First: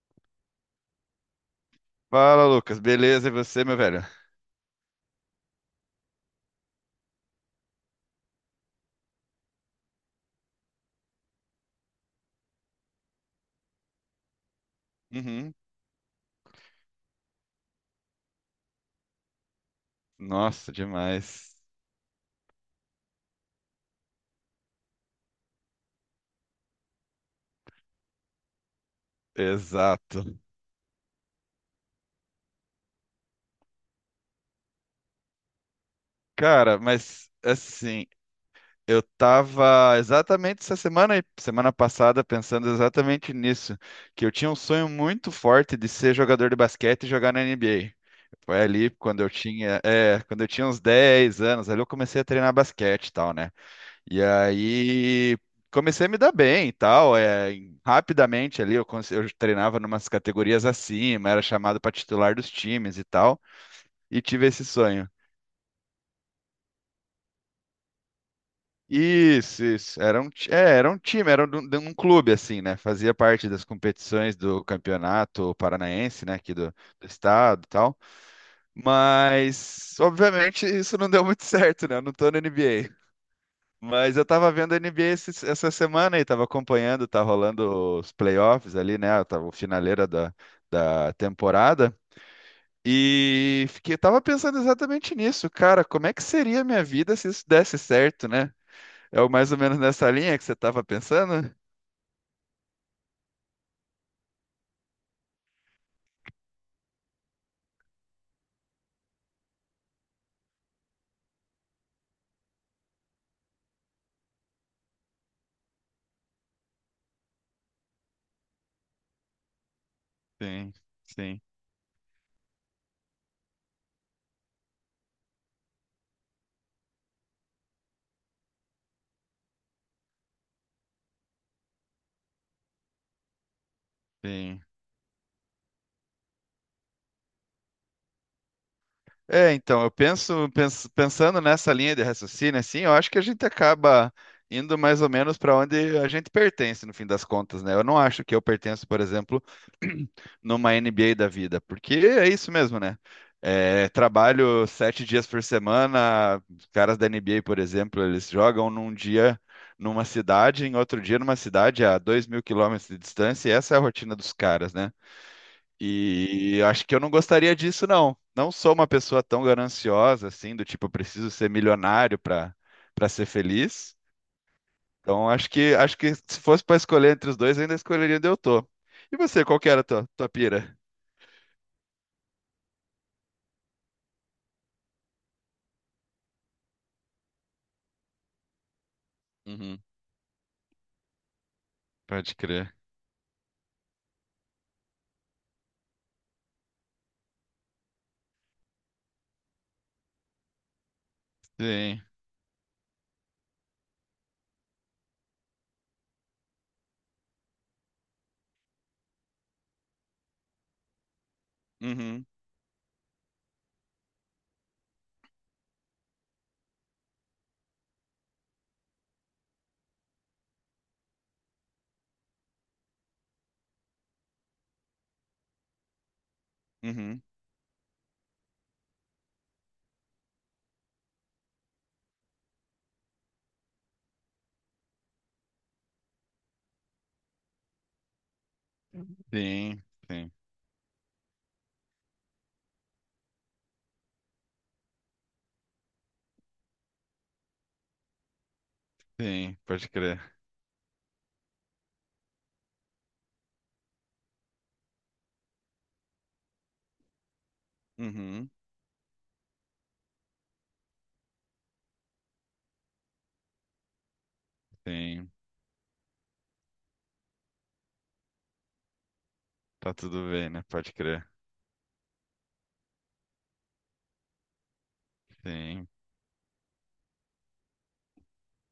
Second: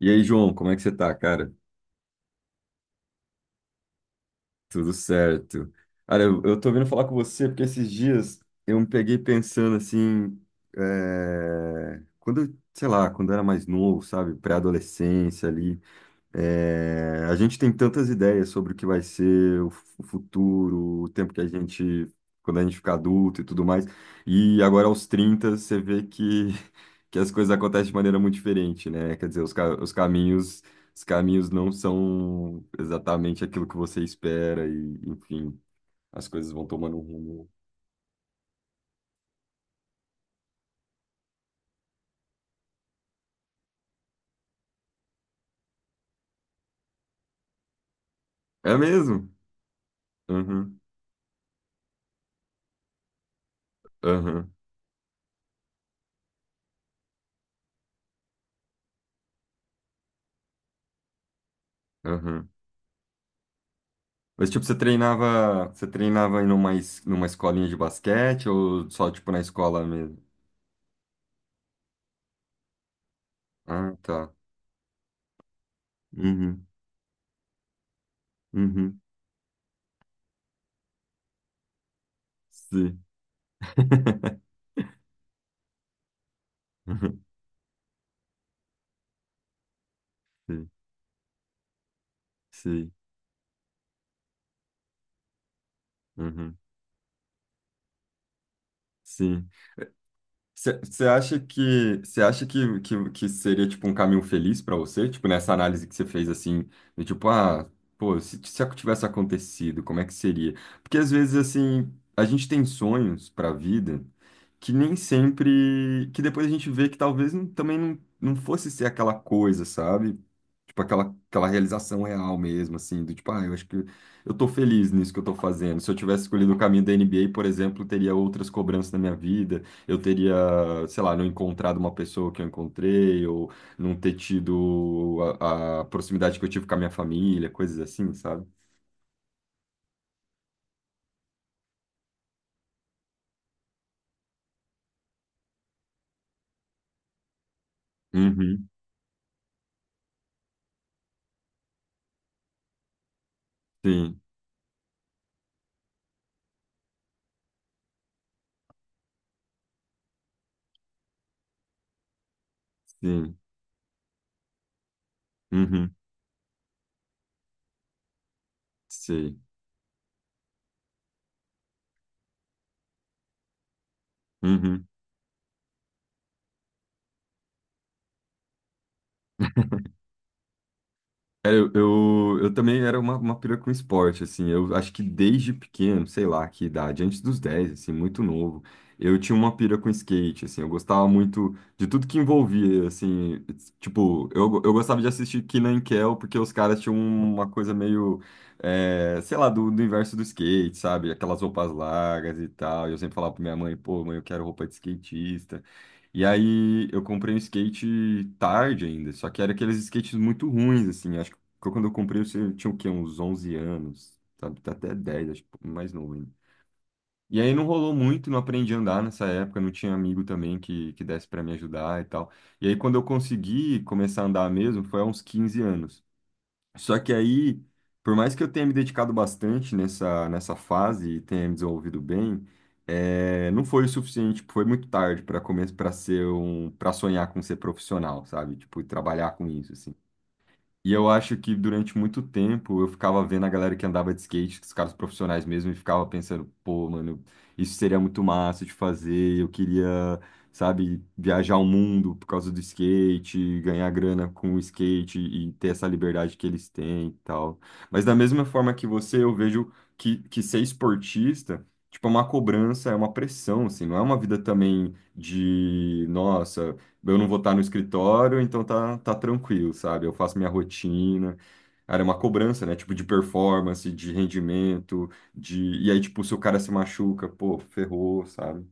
E aí, João, como é que você tá, cara? Fala, Lucas. Beleza, e você, meu velho? Tudo certo. Cara, eu tô vindo falar com você porque esses dias eu me peguei pensando assim, quando, sei lá, quando eu era mais novo, sabe, pré-adolescência Uhum. ali. A gente tem tantas ideias sobre o que vai ser o o Nossa, futuro, o tempo que a demais. gente, quando a gente ficar adulto e tudo mais. E agora aos 30 você vê que, que as coisas acontecem de maneira muito diferente, né? Quer dizer, os, Exato. Os caminhos não são exatamente aquilo que você espera e, enfim, as coisas vão Cara, tomando um mas rumo. assim, eu tava exatamente essa semana e semana passada pensando exatamente nisso, que eu tinha um sonho muito forte de ser jogador de basquete e jogar na NBA. Foi É ali quando eu mesmo? tinha, é, quando eu tinha Uhum, uns 10 anos, ali eu comecei a treinar basquete e tal, né? E uhum, aí comecei a me dar bem e tal. Rapidamente ali eu treinava numas categorias acima, era chamado para titular uhum. dos times e tal, e tive Mas tipo, esse você sonho. treinava, você treinava em uma, numa escolinha de basquete ou só tipo na Isso, escola isso. mesmo? Era um time, era de um clube, assim, né? Fazia parte das Ah, tá. competições do campeonato paranaense, né? Aqui Uhum, do estado e tal. uhum, Mas, obviamente, isso não deu muito certo, né? Eu não tô na sim. NBA. Mas eu tava vendo a NBA essa semana e tava acompanhando, tá rolando os playoffs ali, né? Tava o finaleira da, Sim, da temporada. sim, E fiquei, tava pensando exatamente nisso, cara. Como é que uhum, seria a minha vida se isso desse certo, né? É o sim. mais ou menos nessa linha que você tava Você acha pensando? que você acha que, que, que seria tipo um caminho feliz para você? Tipo, nessa análise que você fez assim, do tipo, ah, pô, se, tivesse acontecido, como é que seria? Porque às vezes assim, a gente tem sonhos para a vida que nem sempre, que depois a gente vê que talvez não- também não fosse ser aquela coisa, sabe? Sim, Tipo, sim, aquela realização real mesmo, assim, do tipo, ah, eu acho que eu tô feliz nisso que eu tô fazendo. Se eu tivesse escolhido o caminho da NBA, por exemplo, teria outras cobranças na minha vida, eu teria, sei lá, não encontrado uma pessoa que eu encontrei, ou não ter sim. tido a proximidade que eu tive com a minha família, coisas assim, sabe? Então, eu pensando nessa linha de raciocínio, assim, eu acho que a gente acaba indo mais ou menos para onde a gente pertence, no fim das contas, né? Eu não acho que eu Uhum, pertenço, por exemplo, numa NBA da vida, porque é isso mesmo, né? É, sim, trabalho 7 dias por semana, os caras da NBA, por exemplo, eles jogam num dia numa cidade, em outro dia numa cidade a 2.000 km de sim, distância, e essa é a rotina dos caras, né? uhum, E acho que eu não gostaria disso, não. Não sou uma pessoa sei, tão gananciosa assim, do tipo, eu preciso ser milionário para ser feliz. uhum. Então, acho que se fosse para escolher entre os dois, eu ainda escolheria onde eu tô. E você, qual que era a tua pira? Eu também era uma pira com esporte, assim, eu acho que desde pequeno, sei lá que idade, antes dos 10 assim, muito novo, eu tinha uma pira Uhum, com skate, assim, eu gostava muito de tudo que pode crer. envolvia, assim, tipo, eu gostava de assistir Kenan e Kel, porque os caras tinham uma coisa meio, sei lá, do universo do skate, sabe, aquelas roupas Sim. largas e tal, e eu sempre falava pra minha mãe, pô, mãe, eu quero roupa de skatista, e aí eu comprei um skate tarde ainda, só que era aqueles skates muito ruins, assim, porque quando eu comprei, Uhum, você tinha o quê? Uns 11 anos, sabe? Tá, até 10 acho, que mais novo ainda. E aí não rolou muito, não aprendi a andar nessa época, não tinha amigo também que desse pra me ajudar e tal. E aí quando eu consegui começar a andar mesmo, foi há uns 15 anos. Só que uhum. aí, por mais que eu tenha me dedicado bastante nessa fase e tenha me desenvolvido bem, não foi o suficiente, foi muito tarde para começar, para ser para sonhar com ser profissional, sabe? Tipo, e trabalhar com isso, Sim, assim. sim, E eu acho que durante muito tempo eu ficava vendo a galera que andava de skate, os caras profissionais mesmo, e ficava pensando, pô, mano, isso seria muito massa de fazer, eu sim, queria, pode crer. sabe, viajar o mundo por causa do skate, ganhar grana com o skate e ter essa liberdade que eles têm e tal. Mas da mesma Uhum, forma que você, eu vejo que ser esportista, tipo, é uma cobrança, é uma pressão, assim, não é uma vida também sim. de, nossa. Eu não vou estar no escritório, então tá, tá tranquilo, Tá sabe? Eu tudo faço minha bem, né? Pode crer. rotina. Era uma cobrança, né? Tipo, de performance, de rendimento, de... Sim. E aí, tipo, se o cara se machuca, pô, ferrou, sabe?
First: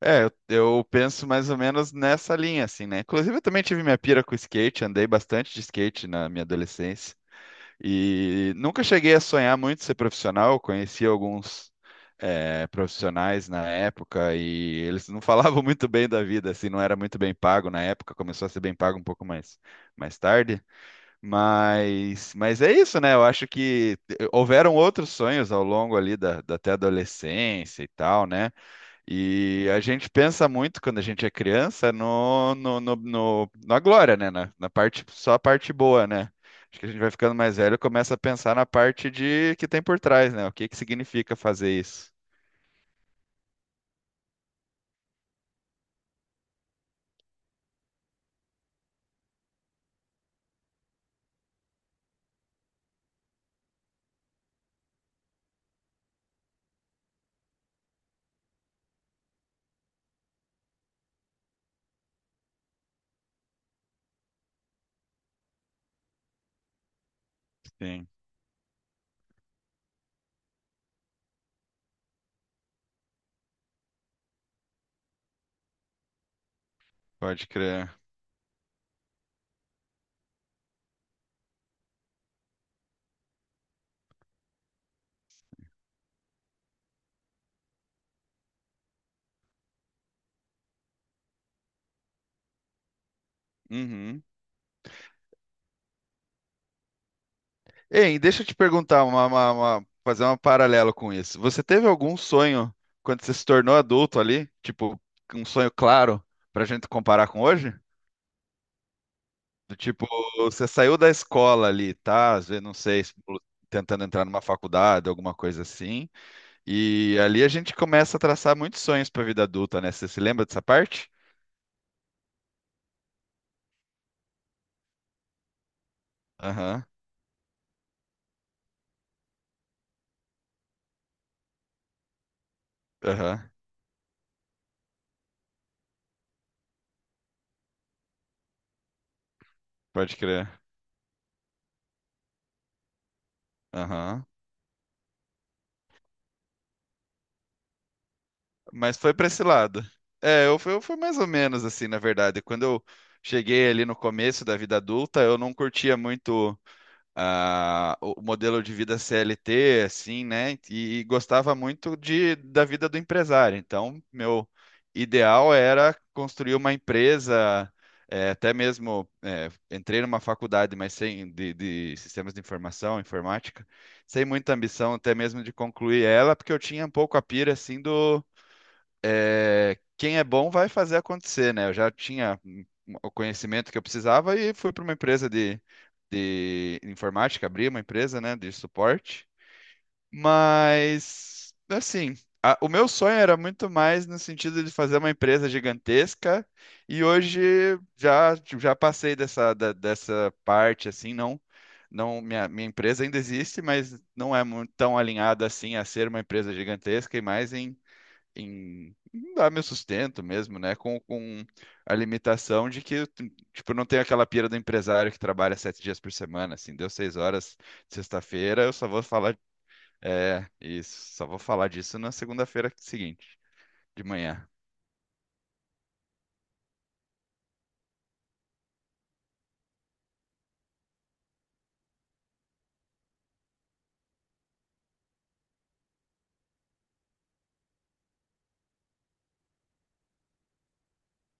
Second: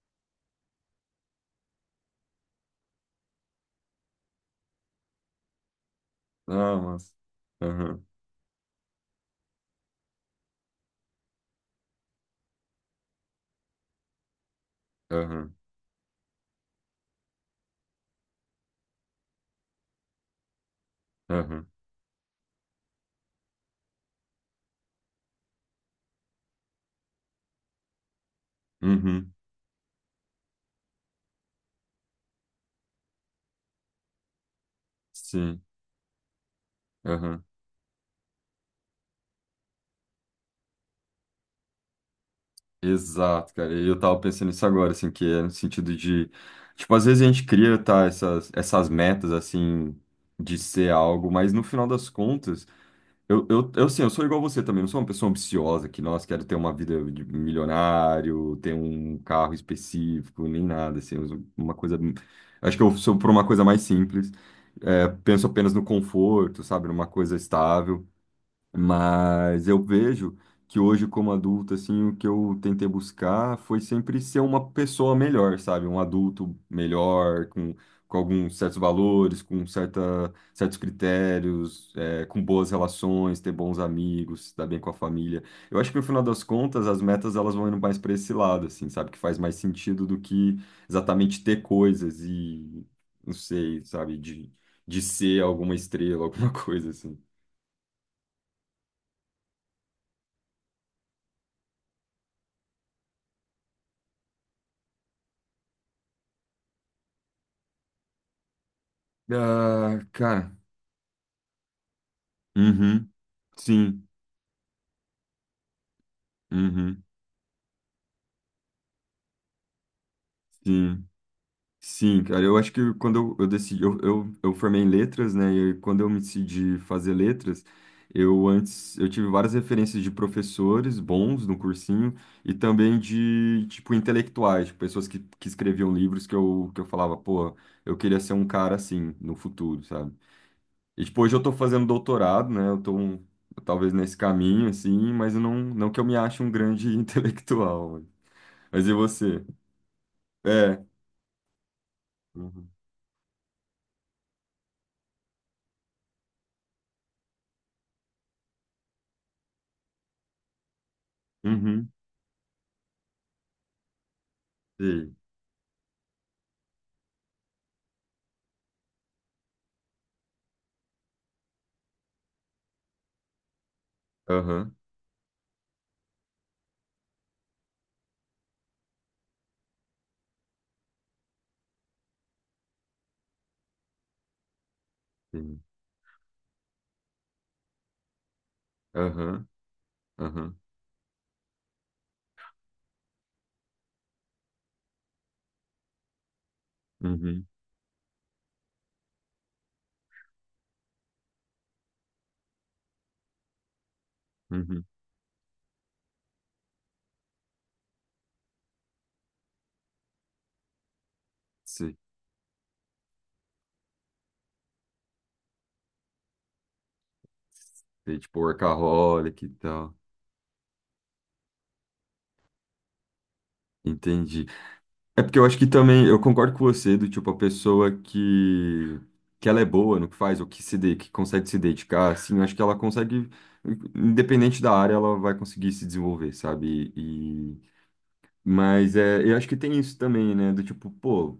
Eu penso mais ou menos nessa linha, assim, né? Inclusive, eu também tive minha pira com skate, andei bastante de skate na minha Ah, mas... adolescência. Aham, E nunca cheguei a sonhar muito ser profissional, conheci alguns profissionais na época e eles não aham, falavam muito bem da vida, assim, não era muito bem pago na época, começou a ser bem pago um pouco mais tarde. aham. Mas é isso, né? Eu acho que houveram outros sonhos ao longo ali da até adolescência e tal, né? Uhum, E a gente pensa muito quando a gente é criança na glória, né? Na parte, só a sim, parte boa, né? Acho que a gente vai ficando aham. mais velho e começa a pensar na parte de que tem por trás, né? O que que significa fazer isso? Exato, cara. E eu tava pensando nisso agora, assim, que é no sentido de... Tipo, às vezes a gente cria, tá, essas metas, assim, de ser algo, mas no final das contas... assim, eu sou igual você também, eu sou uma pessoa ambiciosa que, nossa, quero ter uma vida de milionário, ter um carro específico, nem nada, assim, eu sou uma coisa... Acho que eu sou por uma coisa mais simples, penso apenas no conforto, sabe, numa coisa estável. Sim, Mas eu vejo que hoje, como adulto, assim, o que eu tentei buscar foi sempre ser uma pessoa melhor, sabe? Um adulto melhor, pode crer. com alguns certos valores, com certos critérios, com boas relações, ter bons amigos, se dar bem com a família. Eu acho que no final das contas, as metas elas vão indo mais para esse lado, assim, sabe? Que faz mais sentido do que exatamente ter coisas e, não sei, sabe? Uhum. De ser alguma estrela, alguma coisa assim. Ei, deixa eu te perguntar fazer um paralelo com isso. Você teve algum sonho quando você se tornou adulto ali? Tipo, um sonho claro pra gente comparar com hoje? Do Ah, tipo, cara, você saiu da escola ali, tá? Às vezes, não sei, uhum, tentando sim, entrar numa faculdade, alguma coisa assim. uhum, E ali a gente começa a traçar muitos sonhos pra vida adulta, né? Você se lembra dessa sim, parte? sim, cara, eu acho que quando eu decidi, eu formei em letras, né, e quando eu me decidi Aham, fazer letras, eu antes, eu tive várias referências de professores bons no cursinho e também aham, de, tipo, intelectuais, de pessoas que escreviam livros que eu falava, pô, eu queria ser um cara assim no futuro, sabe? pode crer. E, tipo, hoje eu tô fazendo doutorado, né? Talvez nesse Aham. caminho, assim, mas eu não que eu me ache um grande intelectual. Mas e Mas foi pra esse você? lado. É, eu fui, eu É. fui mais ou menos assim, na verdade. Quando Uhum. eu cheguei ali no começo da vida adulta, eu não curtia muito. O modelo de vida CLT, assim, né? E gostava Uhum. muito da vida do empresário. Então, meu Sei. ideal era construir uma empresa, até mesmo entrei numa faculdade, mas sem de sistemas de informação, informática, sem muita Aham. ambição até mesmo de concluir ela, porque eu tinha um pouco a pira assim do quem é bom vai fazer acontecer, né? Eu já tinha o conhecimento que eu precisava e fui para uma empresa Sei. de informática, abri uma empresa, né, de suporte. Aham. Aham. Mas, assim, o meu sonho era muito mais no sentido de fazer uma empresa gigantesca e Uhum. hoje já passei dessa parte, assim, não. Não, minha empresa ainda existe, mas não é muito Uhum. tão alinhada assim a ser uma empresa gigantesca e mais em dar meu sustento mesmo, né? Com a Sei. limitação de que, tipo, eu não tenho aquela pira do empresário que trabalha 7 dias por semana, assim, deu 6 horas de Sei, tipo, sexta-feira, eu só vou falar, workaholic e tal. Isso, só vou falar disso na segunda-feira seguinte, de manhã. Entendi. É porque eu acho que também, eu concordo com você, do tipo, a pessoa que ela é boa no que faz, ou que consegue se dedicar, assim, eu acho que ela consegue, independente da área, ela vai conseguir se desenvolver, sabe? E, mas é, eu acho que tem isso também, né? Do tipo, pô,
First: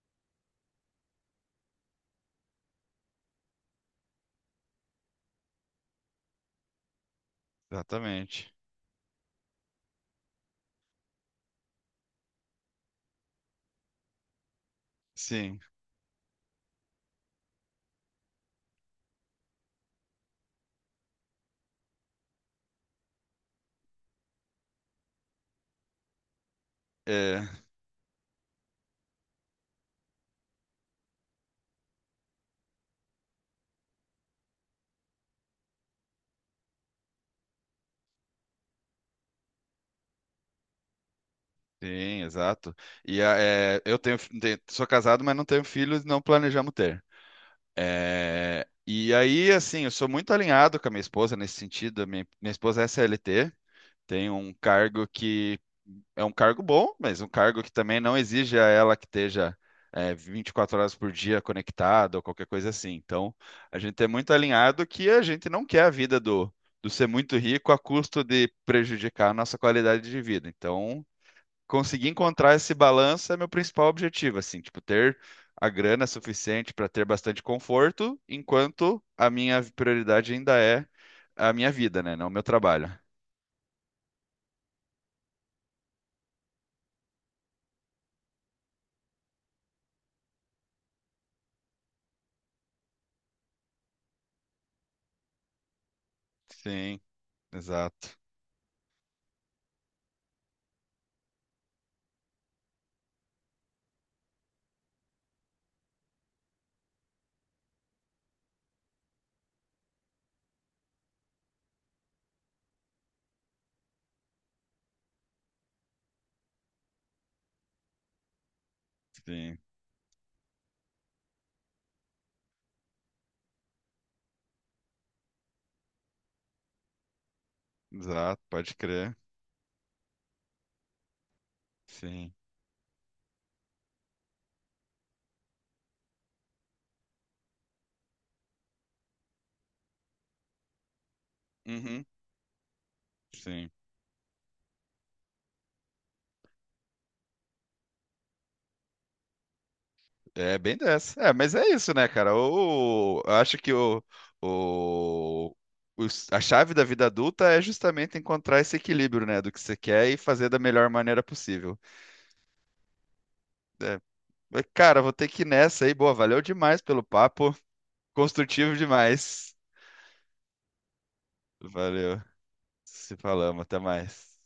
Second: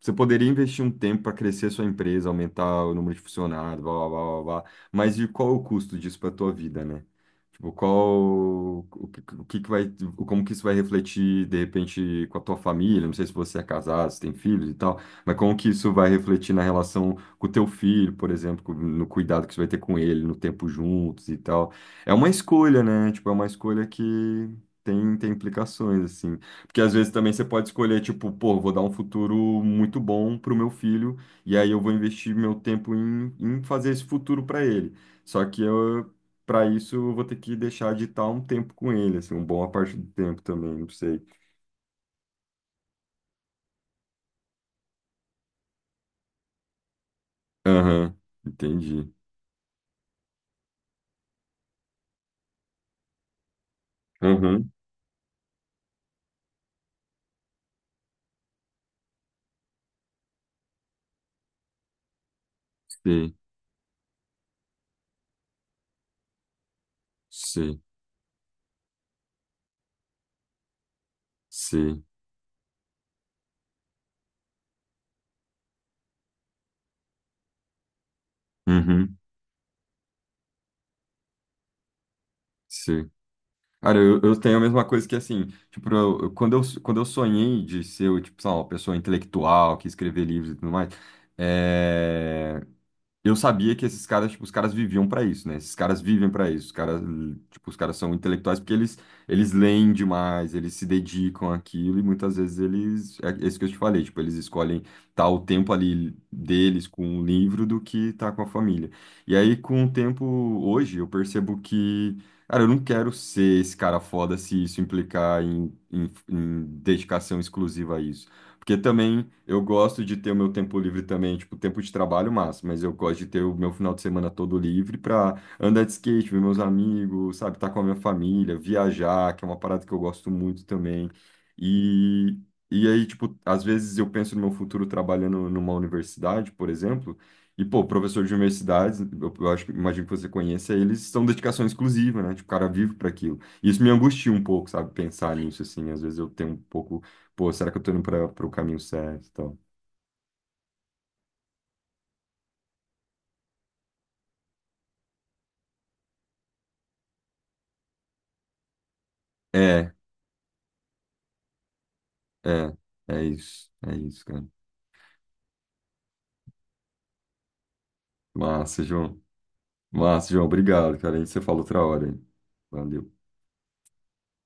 você poderia investir um tempo para crescer sua empresa, aumentar o número de funcionários, blá, blá, blá, blá, blá. Mas e qual o custo disso para a tua vida, né? Tipo, Exatamente. O que que vai, como que isso vai refletir, de repente, com a tua família? Não sei se você é casado, se tem filhos e tal, mas como Sim, que isso vai refletir na relação com o teu filho, por exemplo, no cuidado que você vai ter com ele, no tempo juntos e tal. É uma escolha, né? Tipo, é uma escolha que tem implicações, assim. Porque às vezes também é, você pode escolher, tipo, pô, vou dar um futuro muito bom pro meu filho, e aí eu vou investir meu tempo em fazer esse futuro para ele. Só que eu, para isso, eu vou ter que deixar de estar um tempo com ele, assim, uma boa parte do tempo também, não sei. sim, exato. E a- é, eu tenho, fi- te- sou casado, mas não tenho filhos, não planejamos ter. Aham, É, entendi. e aí, assim, eu sou muito alinhado com a minha esposa nesse sentido. A minha esposa é CLT. Tem um Aham, cargo que é um cargo bom, mas um cargo que também não exige a ela que esteja 24 horas por dia conectada ou qualquer coisa assim. sei, Então, a gente é muito alinhado que a gente não quer a vida do ser muito rico a sei, custo de prejudicar a nossa qualidade de vida. Então, sei. conseguir encontrar esse balanço é meu principal objetivo, assim, tipo, ter a grana suficiente para ter bastante conforto, enquanto Uhum, a minha prioridade ainda é a minha vida, né? Não o meu trabalho. sei. Cara, eu tenho a mesma coisa que assim, tipo, quando quando eu sonhei de ser, tipo, sei lá, uma pessoa intelectual que escrever livros e tudo mais. É... eu sabia que esses caras, tipo, os caras viviam pra isso, né? Esses caras vivem pra isso. Os caras, Sim, tipo, os caras são exato. intelectuais porque eles leem demais, eles se dedicam àquilo e muitas vezes eles, é isso que eu te falei, tipo, eles escolhem estar o tempo ali deles com o livro do que estar com a família. E aí, com o tempo hoje, eu percebo que, cara, eu não quero ser esse cara foda se isso implicar em, em dedicação exclusiva a isso. Porque também Sim, eu gosto de ter o meu tempo livre também, tipo, tempo de trabalho massa, mas eu gosto de ter o meu final de semana todo livre pra andar de skate, ver meus amigos, sabe, estar com a minha exato, família, pode crer. viajar, que é uma parada que eu gosto muito também. Sim. E, e aí, tipo, às vezes eu penso no meu futuro trabalhando numa universidade, por exemplo, e, pô, professor de universidades, imagino que você conheça, eles são dedicação Uhum, exclusiva, né? Tipo, o cara vive para aquilo. E sim. isso me angustia um pouco, sabe, pensar nisso, assim, às vezes eu tenho um pouco pô, será que eu tô indo para o caminho certo? E tal? É bem dessa. É, mas é isso, né, cara? Eu acho que o, a chave da vida adulta é justamente encontrar esse equilíbrio, né, do que você É, quer e fazer da melhor maneira possível. é, é É. isso, cara. Mas, cara, vou ter que ir nessa aí. Boa, valeu demais pelo papo. Construtivo Massa, João. demais. Massa, João, obrigado, cara. A gente se fala outra hora, Valeu. hein? Valeu. Se falamos, até mais.